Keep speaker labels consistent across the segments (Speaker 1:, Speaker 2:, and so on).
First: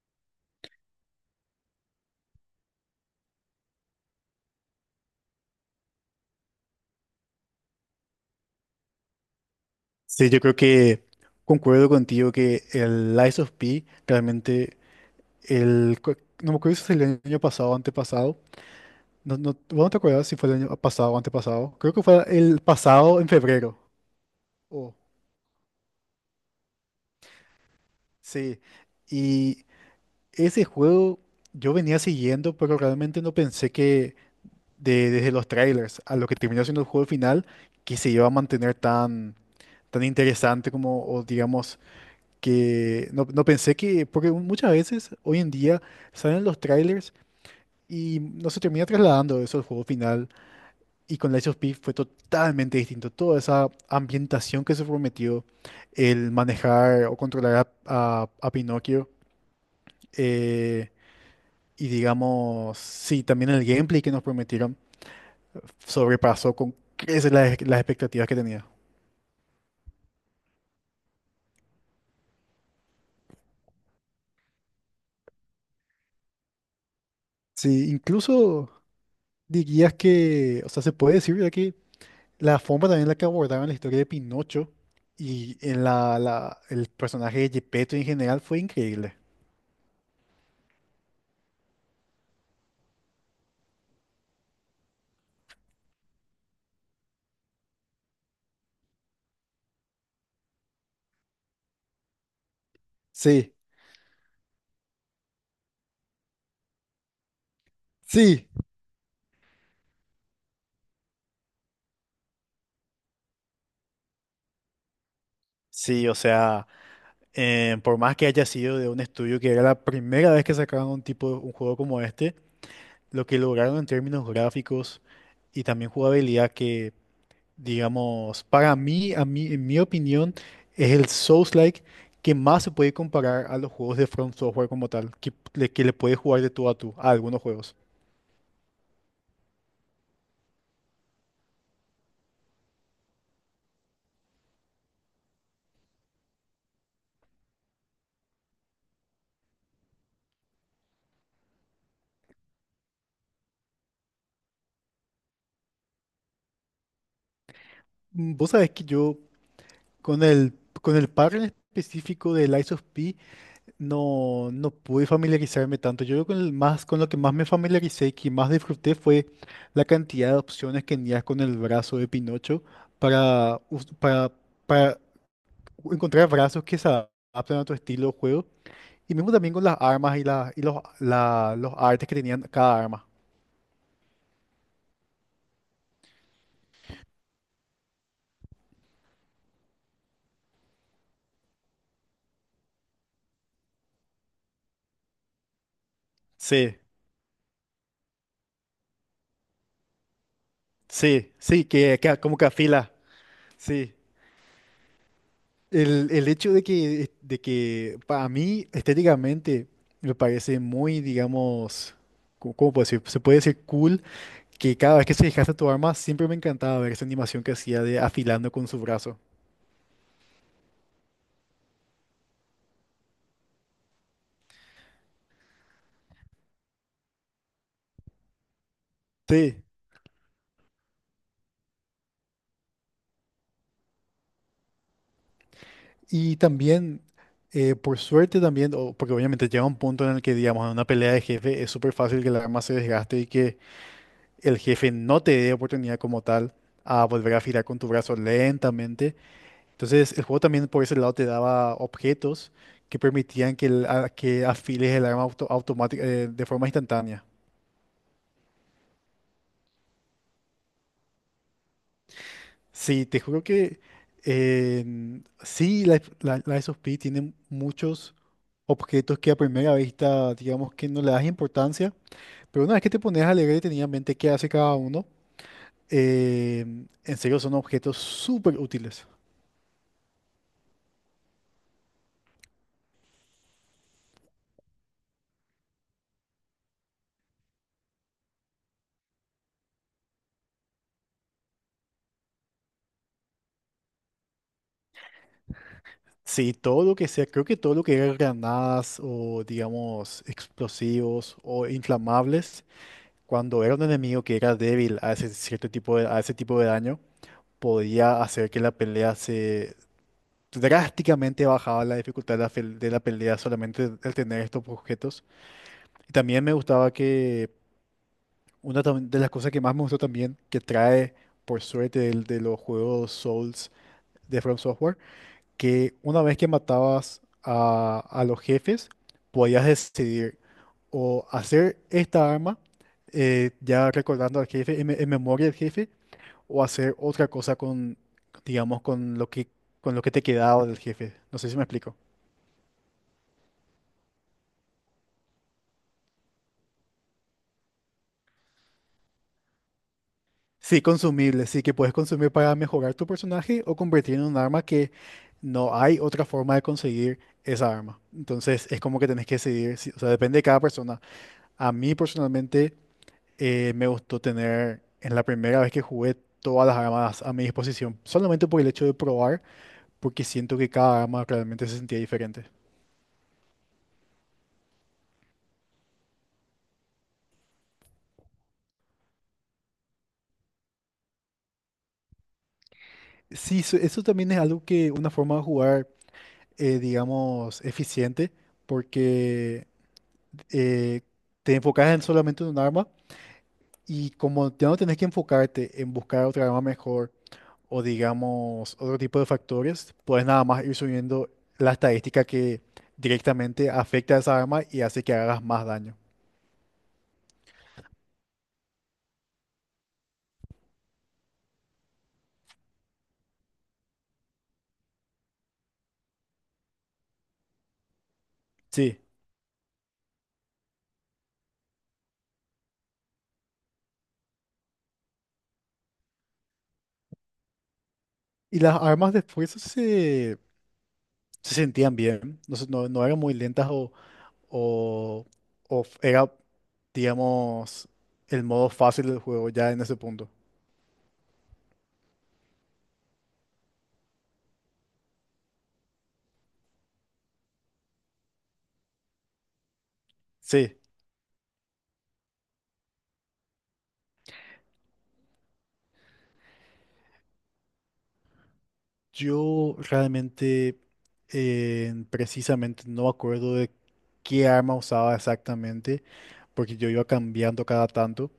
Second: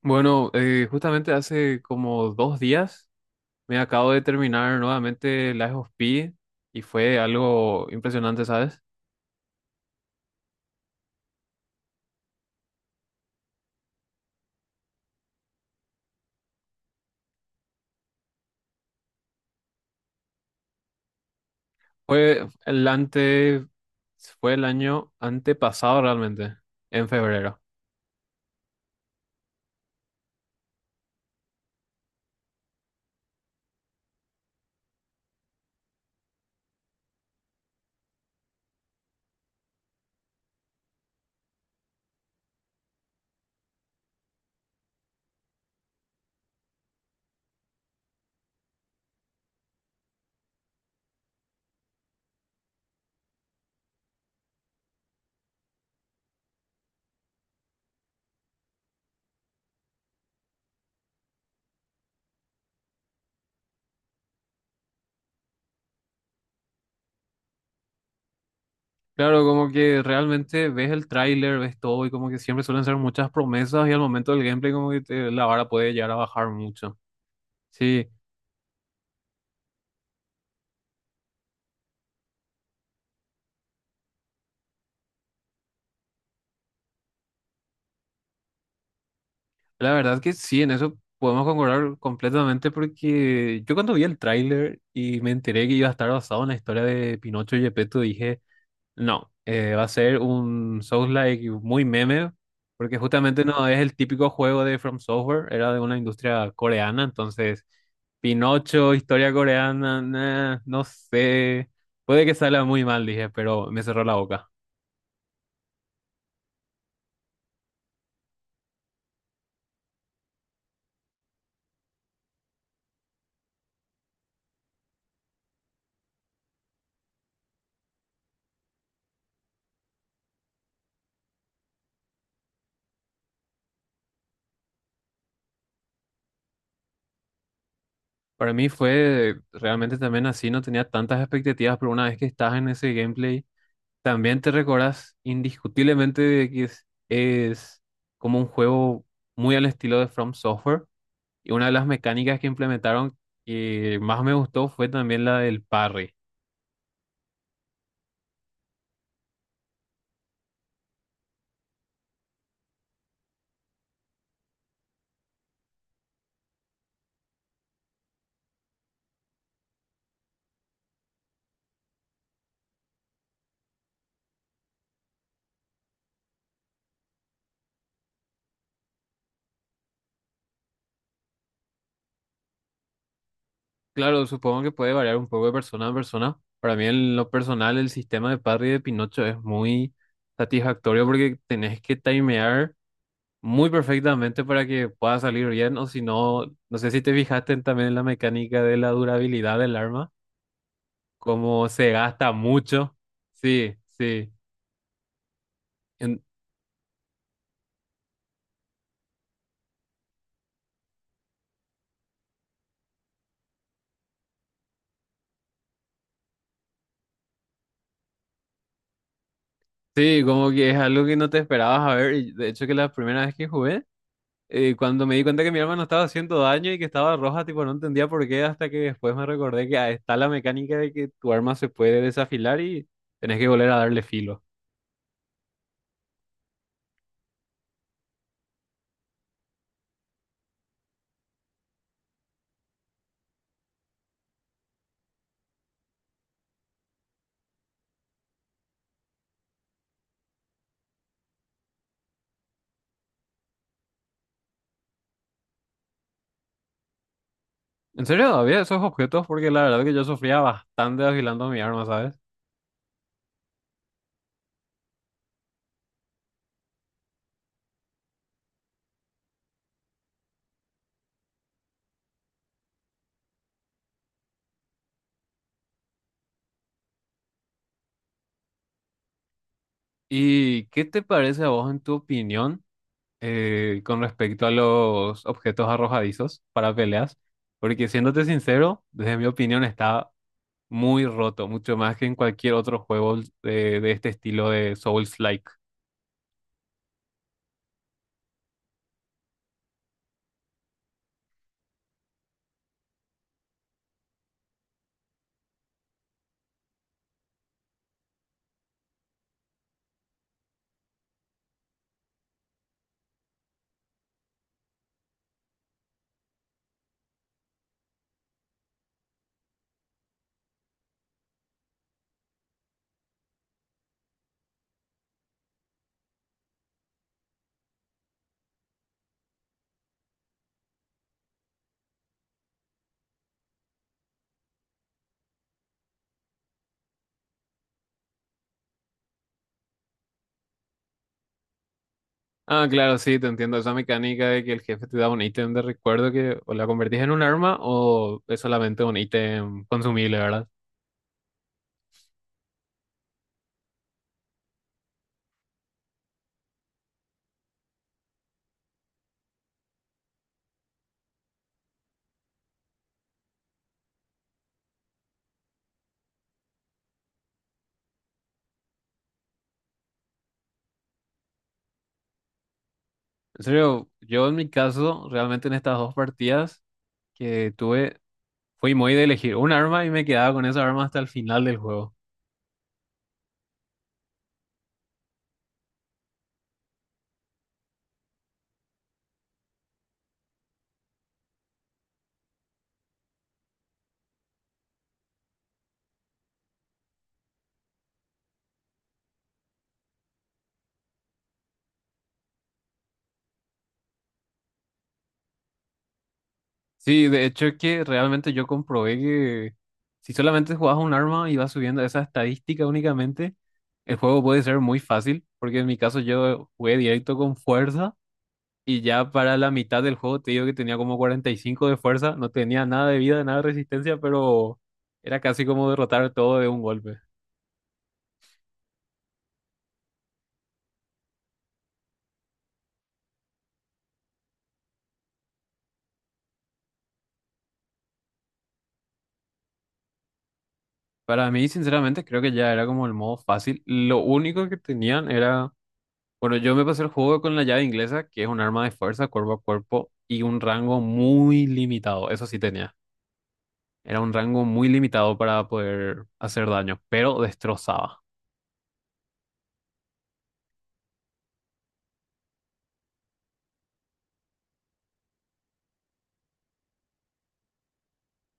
Speaker 1: Bueno, justamente hace como 2 días me acabo de terminar nuevamente Lies of P y fue algo impresionante, ¿sabes?
Speaker 2: Sí, yo creo que concuerdo contigo que el Lies of P realmente, el, cu- no me acuerdo si fue el año pasado o antepasado. No, no, ¿vos no te acuerdas si fue el año pasado o antepasado? Creo que fue
Speaker 1: Fue
Speaker 2: el
Speaker 1: el
Speaker 2: pasado en
Speaker 1: ante,
Speaker 2: febrero.
Speaker 1: Fue el
Speaker 2: Oh,
Speaker 1: año antepasado realmente, en febrero.
Speaker 2: sí, y ese juego yo venía siguiendo, pero realmente no pensé que desde los trailers a lo que terminó siendo el juego final, que se iba a mantener tan, tan interesante como, o digamos que no pensé que, porque muchas veces hoy en día salen los trailers y no se termina trasladando eso al juego final. Y con Lies of P fue totalmente distinto. Toda esa ambientación que se prometió, el manejar o controlar a, a Pinocchio, eh, y digamos, sí, también el gameplay que nos prometieron sobrepasó con creces las expectativas que tenía.
Speaker 1: Claro, como que realmente ves el tráiler, ves todo y como que siempre suelen ser muchas promesas y al momento del gameplay como que la vara puede llegar a bajar mucho.
Speaker 2: Sí,
Speaker 1: Sí,
Speaker 2: incluso dirías que, o sea, se puede decir ya. La forma también en la que abordaron la historia de Pinocho y en el personaje de Gepetto en general fue increíble.
Speaker 1: la verdad que sí, en eso podemos concordar completamente porque yo cuando vi el tráiler y me enteré que iba a estar basado en la historia de Pinocho y Gepetto, dije, no, va a ser un Souls-like muy meme, porque justamente
Speaker 2: Sí,
Speaker 1: no es el típico juego de From Software, era de una industria coreana, entonces
Speaker 2: sí.
Speaker 1: Pinocho, historia coreana, nah, no sé, puede que salga muy mal, dije, pero me cerró la boca.
Speaker 2: Sí, o sea, por más que haya sido de un estudio que era la primera vez que sacaron un tipo, un juego como este, lo que lograron en términos gráficos y también jugabilidad que, digamos, para mí, a mí, en mi opinión, es el Souls-like que más se puede comparar a los juegos de From Software como tal, que, que le puede jugar de tú a tú a algunos juegos.
Speaker 1: Para mí fue realmente también así, no tenía tantas expectativas, pero una vez que estás en ese gameplay también te recordás indiscutiblemente de que es como un juego muy al estilo de From Software. Y una de las mecánicas que implementaron que más me gustó fue también la del parry.
Speaker 2: Mm, vos sabés que yo con el, con el par en específico de Lies of P no, no pude familiarizarme tanto. Yo creo que con el más, con lo que más me familiaricé y que más disfruté fue la cantidad de opciones que tenías con el brazo de Pinocho para, para encontrar brazos que se adaptan a tu estilo de juego. Y mismo también con las armas y, la, y los, los artes que tenían cada arma.
Speaker 1: Claro, supongo que puede variar un poco de persona a persona. Para mí, en lo personal, el sistema de parry de Pinocho es muy satisfactorio porque tenés que timear muy perfectamente para que pueda salir bien. O si no, no
Speaker 2: Sí,
Speaker 1: sé si te fijaste también en la mecánica de la durabilidad del arma
Speaker 2: sí, sí,
Speaker 1: cómo se
Speaker 2: que
Speaker 1: gasta
Speaker 2: como que afila.
Speaker 1: mucho. Sí,
Speaker 2: Sí.
Speaker 1: sí. En-
Speaker 2: El hecho de que para mí estéticamente me parece muy, digamos, ¿cómo cómo puedo decir? Se puede decir cool que cada vez que se desgasta tu arma siempre me encantaba ver esa animación que hacía de afilando con su brazo.
Speaker 1: sí, como que es algo que no te esperabas a ver. Y de hecho, que la primera vez que jugué, cuando me di cuenta que mi arma no estaba haciendo daño y que estaba roja, tipo, no entendía por qué, hasta que después me
Speaker 2: Sí,
Speaker 1: recordé que ah, está la mecánica de que tu arma se puede desafilar y tenés que volver a darle filo.
Speaker 2: y también, por suerte también, porque obviamente llega un punto en el que, digamos, en una pelea de jefe es súper fácil que el arma se desgaste y que el jefe no te dé oportunidad como tal a volver a afilar con tu brazo lentamente. Entonces, el juego también por ese lado te daba objetos que permitían que, que afiles el arma auto, automática, de forma instantánea.
Speaker 1: En serio, había esos objetos porque la verdad que yo sufría bastante afilando mi arma, ¿sabes?
Speaker 2: Sí, te juro que eh, sí, la, la, la SOP tiene muchos objetos que a primera vista, digamos que no le das importancia, pero una vez que te pones a leer detenidamente qué hace cada uno, eh, en serio son objetos súper útiles.
Speaker 1: ¿Y qué te parece a vos, en tu opinión? Con respecto a los objetos arrojadizos para peleas, porque siéndote sincero, desde mi opinión está muy roto, mucho más que en cualquier otro juego de este estilo de Souls-like.
Speaker 2: Sí, todo lo que sea, creo que todo lo que era granadas o digamos explosivos o inflamables, cuando era un enemigo que era débil a ese cierto tipo de, a ese tipo de daño, podía hacer que la pelea se drásticamente bajaba la dificultad de de la pelea solamente el tener estos objetos. Y también me gustaba que de las cosas que más me gustó también, que trae por suerte de, los juegos Souls de From Software, que una vez que matabas a los jefes, podías decidir o hacer esta arma, ya recordando al jefe, en memoria del jefe, o hacer otra cosa con, digamos, con lo que te quedaba del jefe. No sé si me explico.
Speaker 1: Ah, claro, sí, te entiendo esa mecánica de que el jefe te da un ítem de recuerdo que o la convertís en un arma o es solamente un ítem consumible, ¿verdad?
Speaker 2: Sí, consumible, sí, que puedes consumir para mejorar tu personaje o convertir en un arma que no hay otra forma de conseguir esa arma. Entonces es como que tenés que decidir, o sea, depende de cada persona. A mí personalmente me gustó tener en la primera vez que jugué todas las armas a mi disposición, solamente por el hecho de probar, porque siento que cada arma realmente se sentía diferente.
Speaker 1: En serio, yo en mi caso, realmente en estas dos partidas que tuve, fui muy de elegir un arma y me quedaba con esa arma hasta el final del juego.
Speaker 2: Sí, eso también es algo que una forma de jugar, digamos, eficiente, porque eh, te enfocas en solamente en un arma y como ya no tenés que enfocarte en buscar otra arma mejor o digamos otro tipo de factores, puedes nada más ir subiendo la estadística que directamente afecta a esa arma y hace que hagas más daño.
Speaker 1: Sí, de hecho es que realmente yo comprobé que si solamente jugabas un arma y vas subiendo esa estadística únicamente, el juego puede ser muy fácil, porque en mi caso yo jugué directo con fuerza y
Speaker 2: Sí,
Speaker 1: ya para la mitad del juego te digo que tenía como 45 de fuerza, no tenía nada de vida, nada de resistencia, pero era casi como derrotar todo de un golpe.
Speaker 2: y las armas de fuerza se, se sentían bien, no, no, no eran muy lentas o, era, digamos, el modo fácil del juego ya en ese punto.
Speaker 1: Para mí, sinceramente, creo que ya era como el modo fácil. Lo único que tenían era. Bueno, yo me pasé el juego con la llave inglesa, que es un arma de fuerza cuerpo a cuerpo y un
Speaker 2: Sí,
Speaker 1: rango muy limitado. Eso sí tenía. Era un rango muy limitado para poder hacer daño, pero destrozaba.
Speaker 2: yo realmente precisamente no me acuerdo de qué arma usaba exactamente, porque yo iba cambiando cada tanto.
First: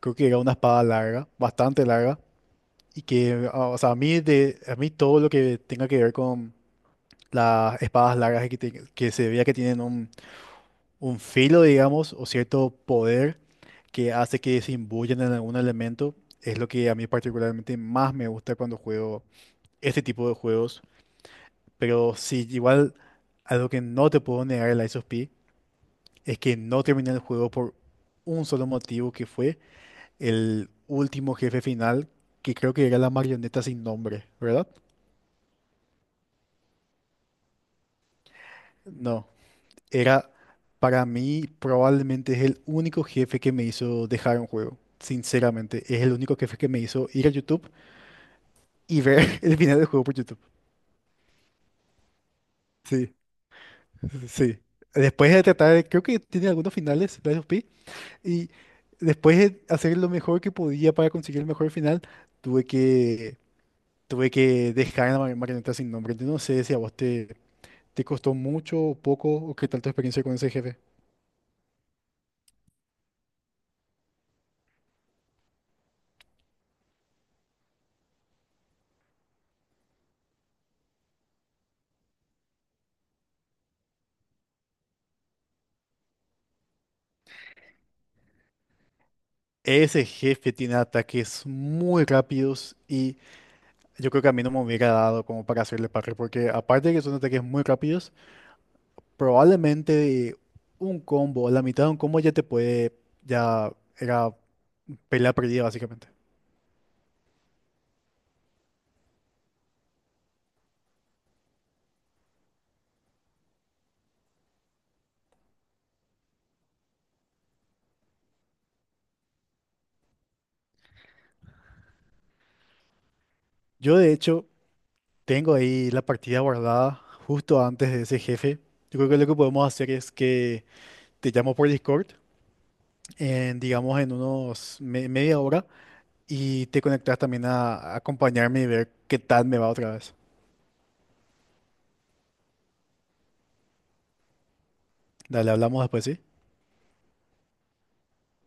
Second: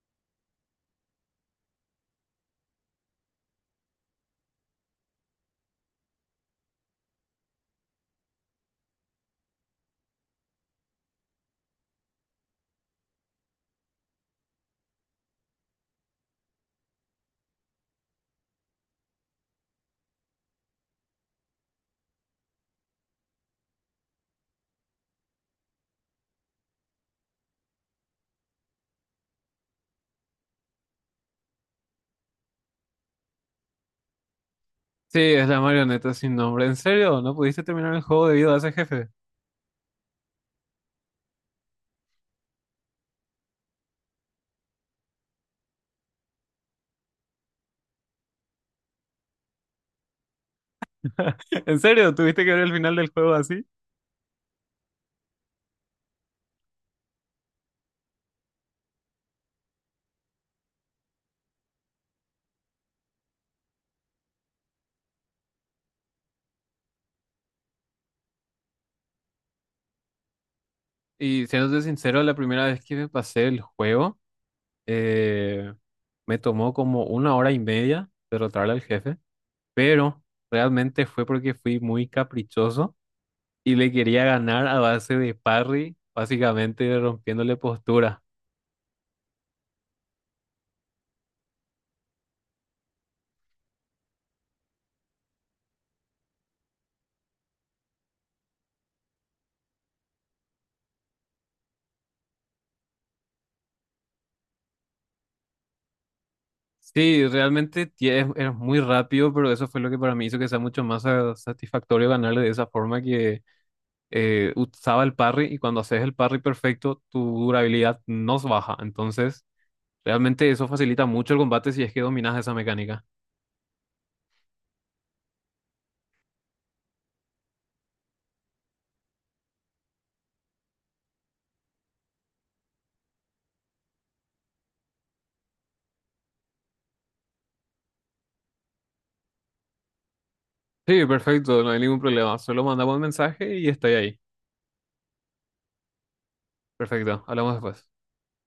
Speaker 2: Creo que era una espada larga, bastante larga, y que, ah, o sea, a mí, de, a mí todo lo que tenga que ver con las espadas largas que, que se veía que tienen un filo, digamos, o cierto poder que hace que se imbuyan en algún elemento. Es lo que a mí particularmente más me gusta cuando juego este tipo de juegos. Pero sí, igual algo que no te puedo negar el Lies of P es que no terminé el juego por un solo motivo que fue el último jefe final, que creo que era la marioneta sin nombre, ¿verdad?
Speaker 1: Sí, es la marioneta sin nombre. ¿En serio? ¿No pudiste terminar el juego debido a ese jefe?
Speaker 2: No. Era, para mí, probablemente es el único jefe que me hizo dejar un juego. Sinceramente, es el único jefe que me hizo ir a YouTube y ver el final del juego por YouTube.
Speaker 1: ¿En serio? ¿Tuviste que ver el final del
Speaker 2: Sí,
Speaker 1: juego así?
Speaker 2: sí. Después de tratar, creo que tiene algunos finales, Lies of P, y después de hacer lo mejor que podía para conseguir el mejor final, tuve que, tuve que dejar a la marioneta sin nombre. Yo no sé si a vos te, te costó mucho o poco, o qué tal tu experiencia con ese jefe.
Speaker 1: Y siéndote sincero, la primera vez que me pasé el juego, eh, me tomó como 1 hora y media derrotarle al jefe, pero realmente fue porque fui muy caprichoso y le quería ganar a base de parry, básicamente rompiéndole postura.
Speaker 2: Ese jefe tiene ataques muy rápidos y yo creo que a mí no me hubiera dado como para hacerle parry, porque aparte de que son ataques muy rápidos, probablemente un combo, la mitad de un combo ya te puede, ya era pelea perdida básicamente.
Speaker 1: Sí, realmente es muy rápido, pero eso fue lo que para mí hizo que sea mucho más satisfactorio ganarle de esa forma que usaba el parry y cuando haces el parry perfecto, tu durabilidad no se baja. Entonces, realmente eso facilita mucho el combate si es que dominas esa mecánica.
Speaker 2: Yo de hecho tengo ahí la partida guardada justo antes de ese jefe. Yo creo que lo que podemos hacer es que te llamo por Discord, digamos en unos media hora, y te conectas también a acompañarme y ver qué tal me va otra vez.
Speaker 1: Sí, perfecto, no hay ningún problema. Solo mandamos un mensaje y estoy ahí.
Speaker 2: Dale, hablamos después, ¿sí?
Speaker 1: Perfecto, hablamos después.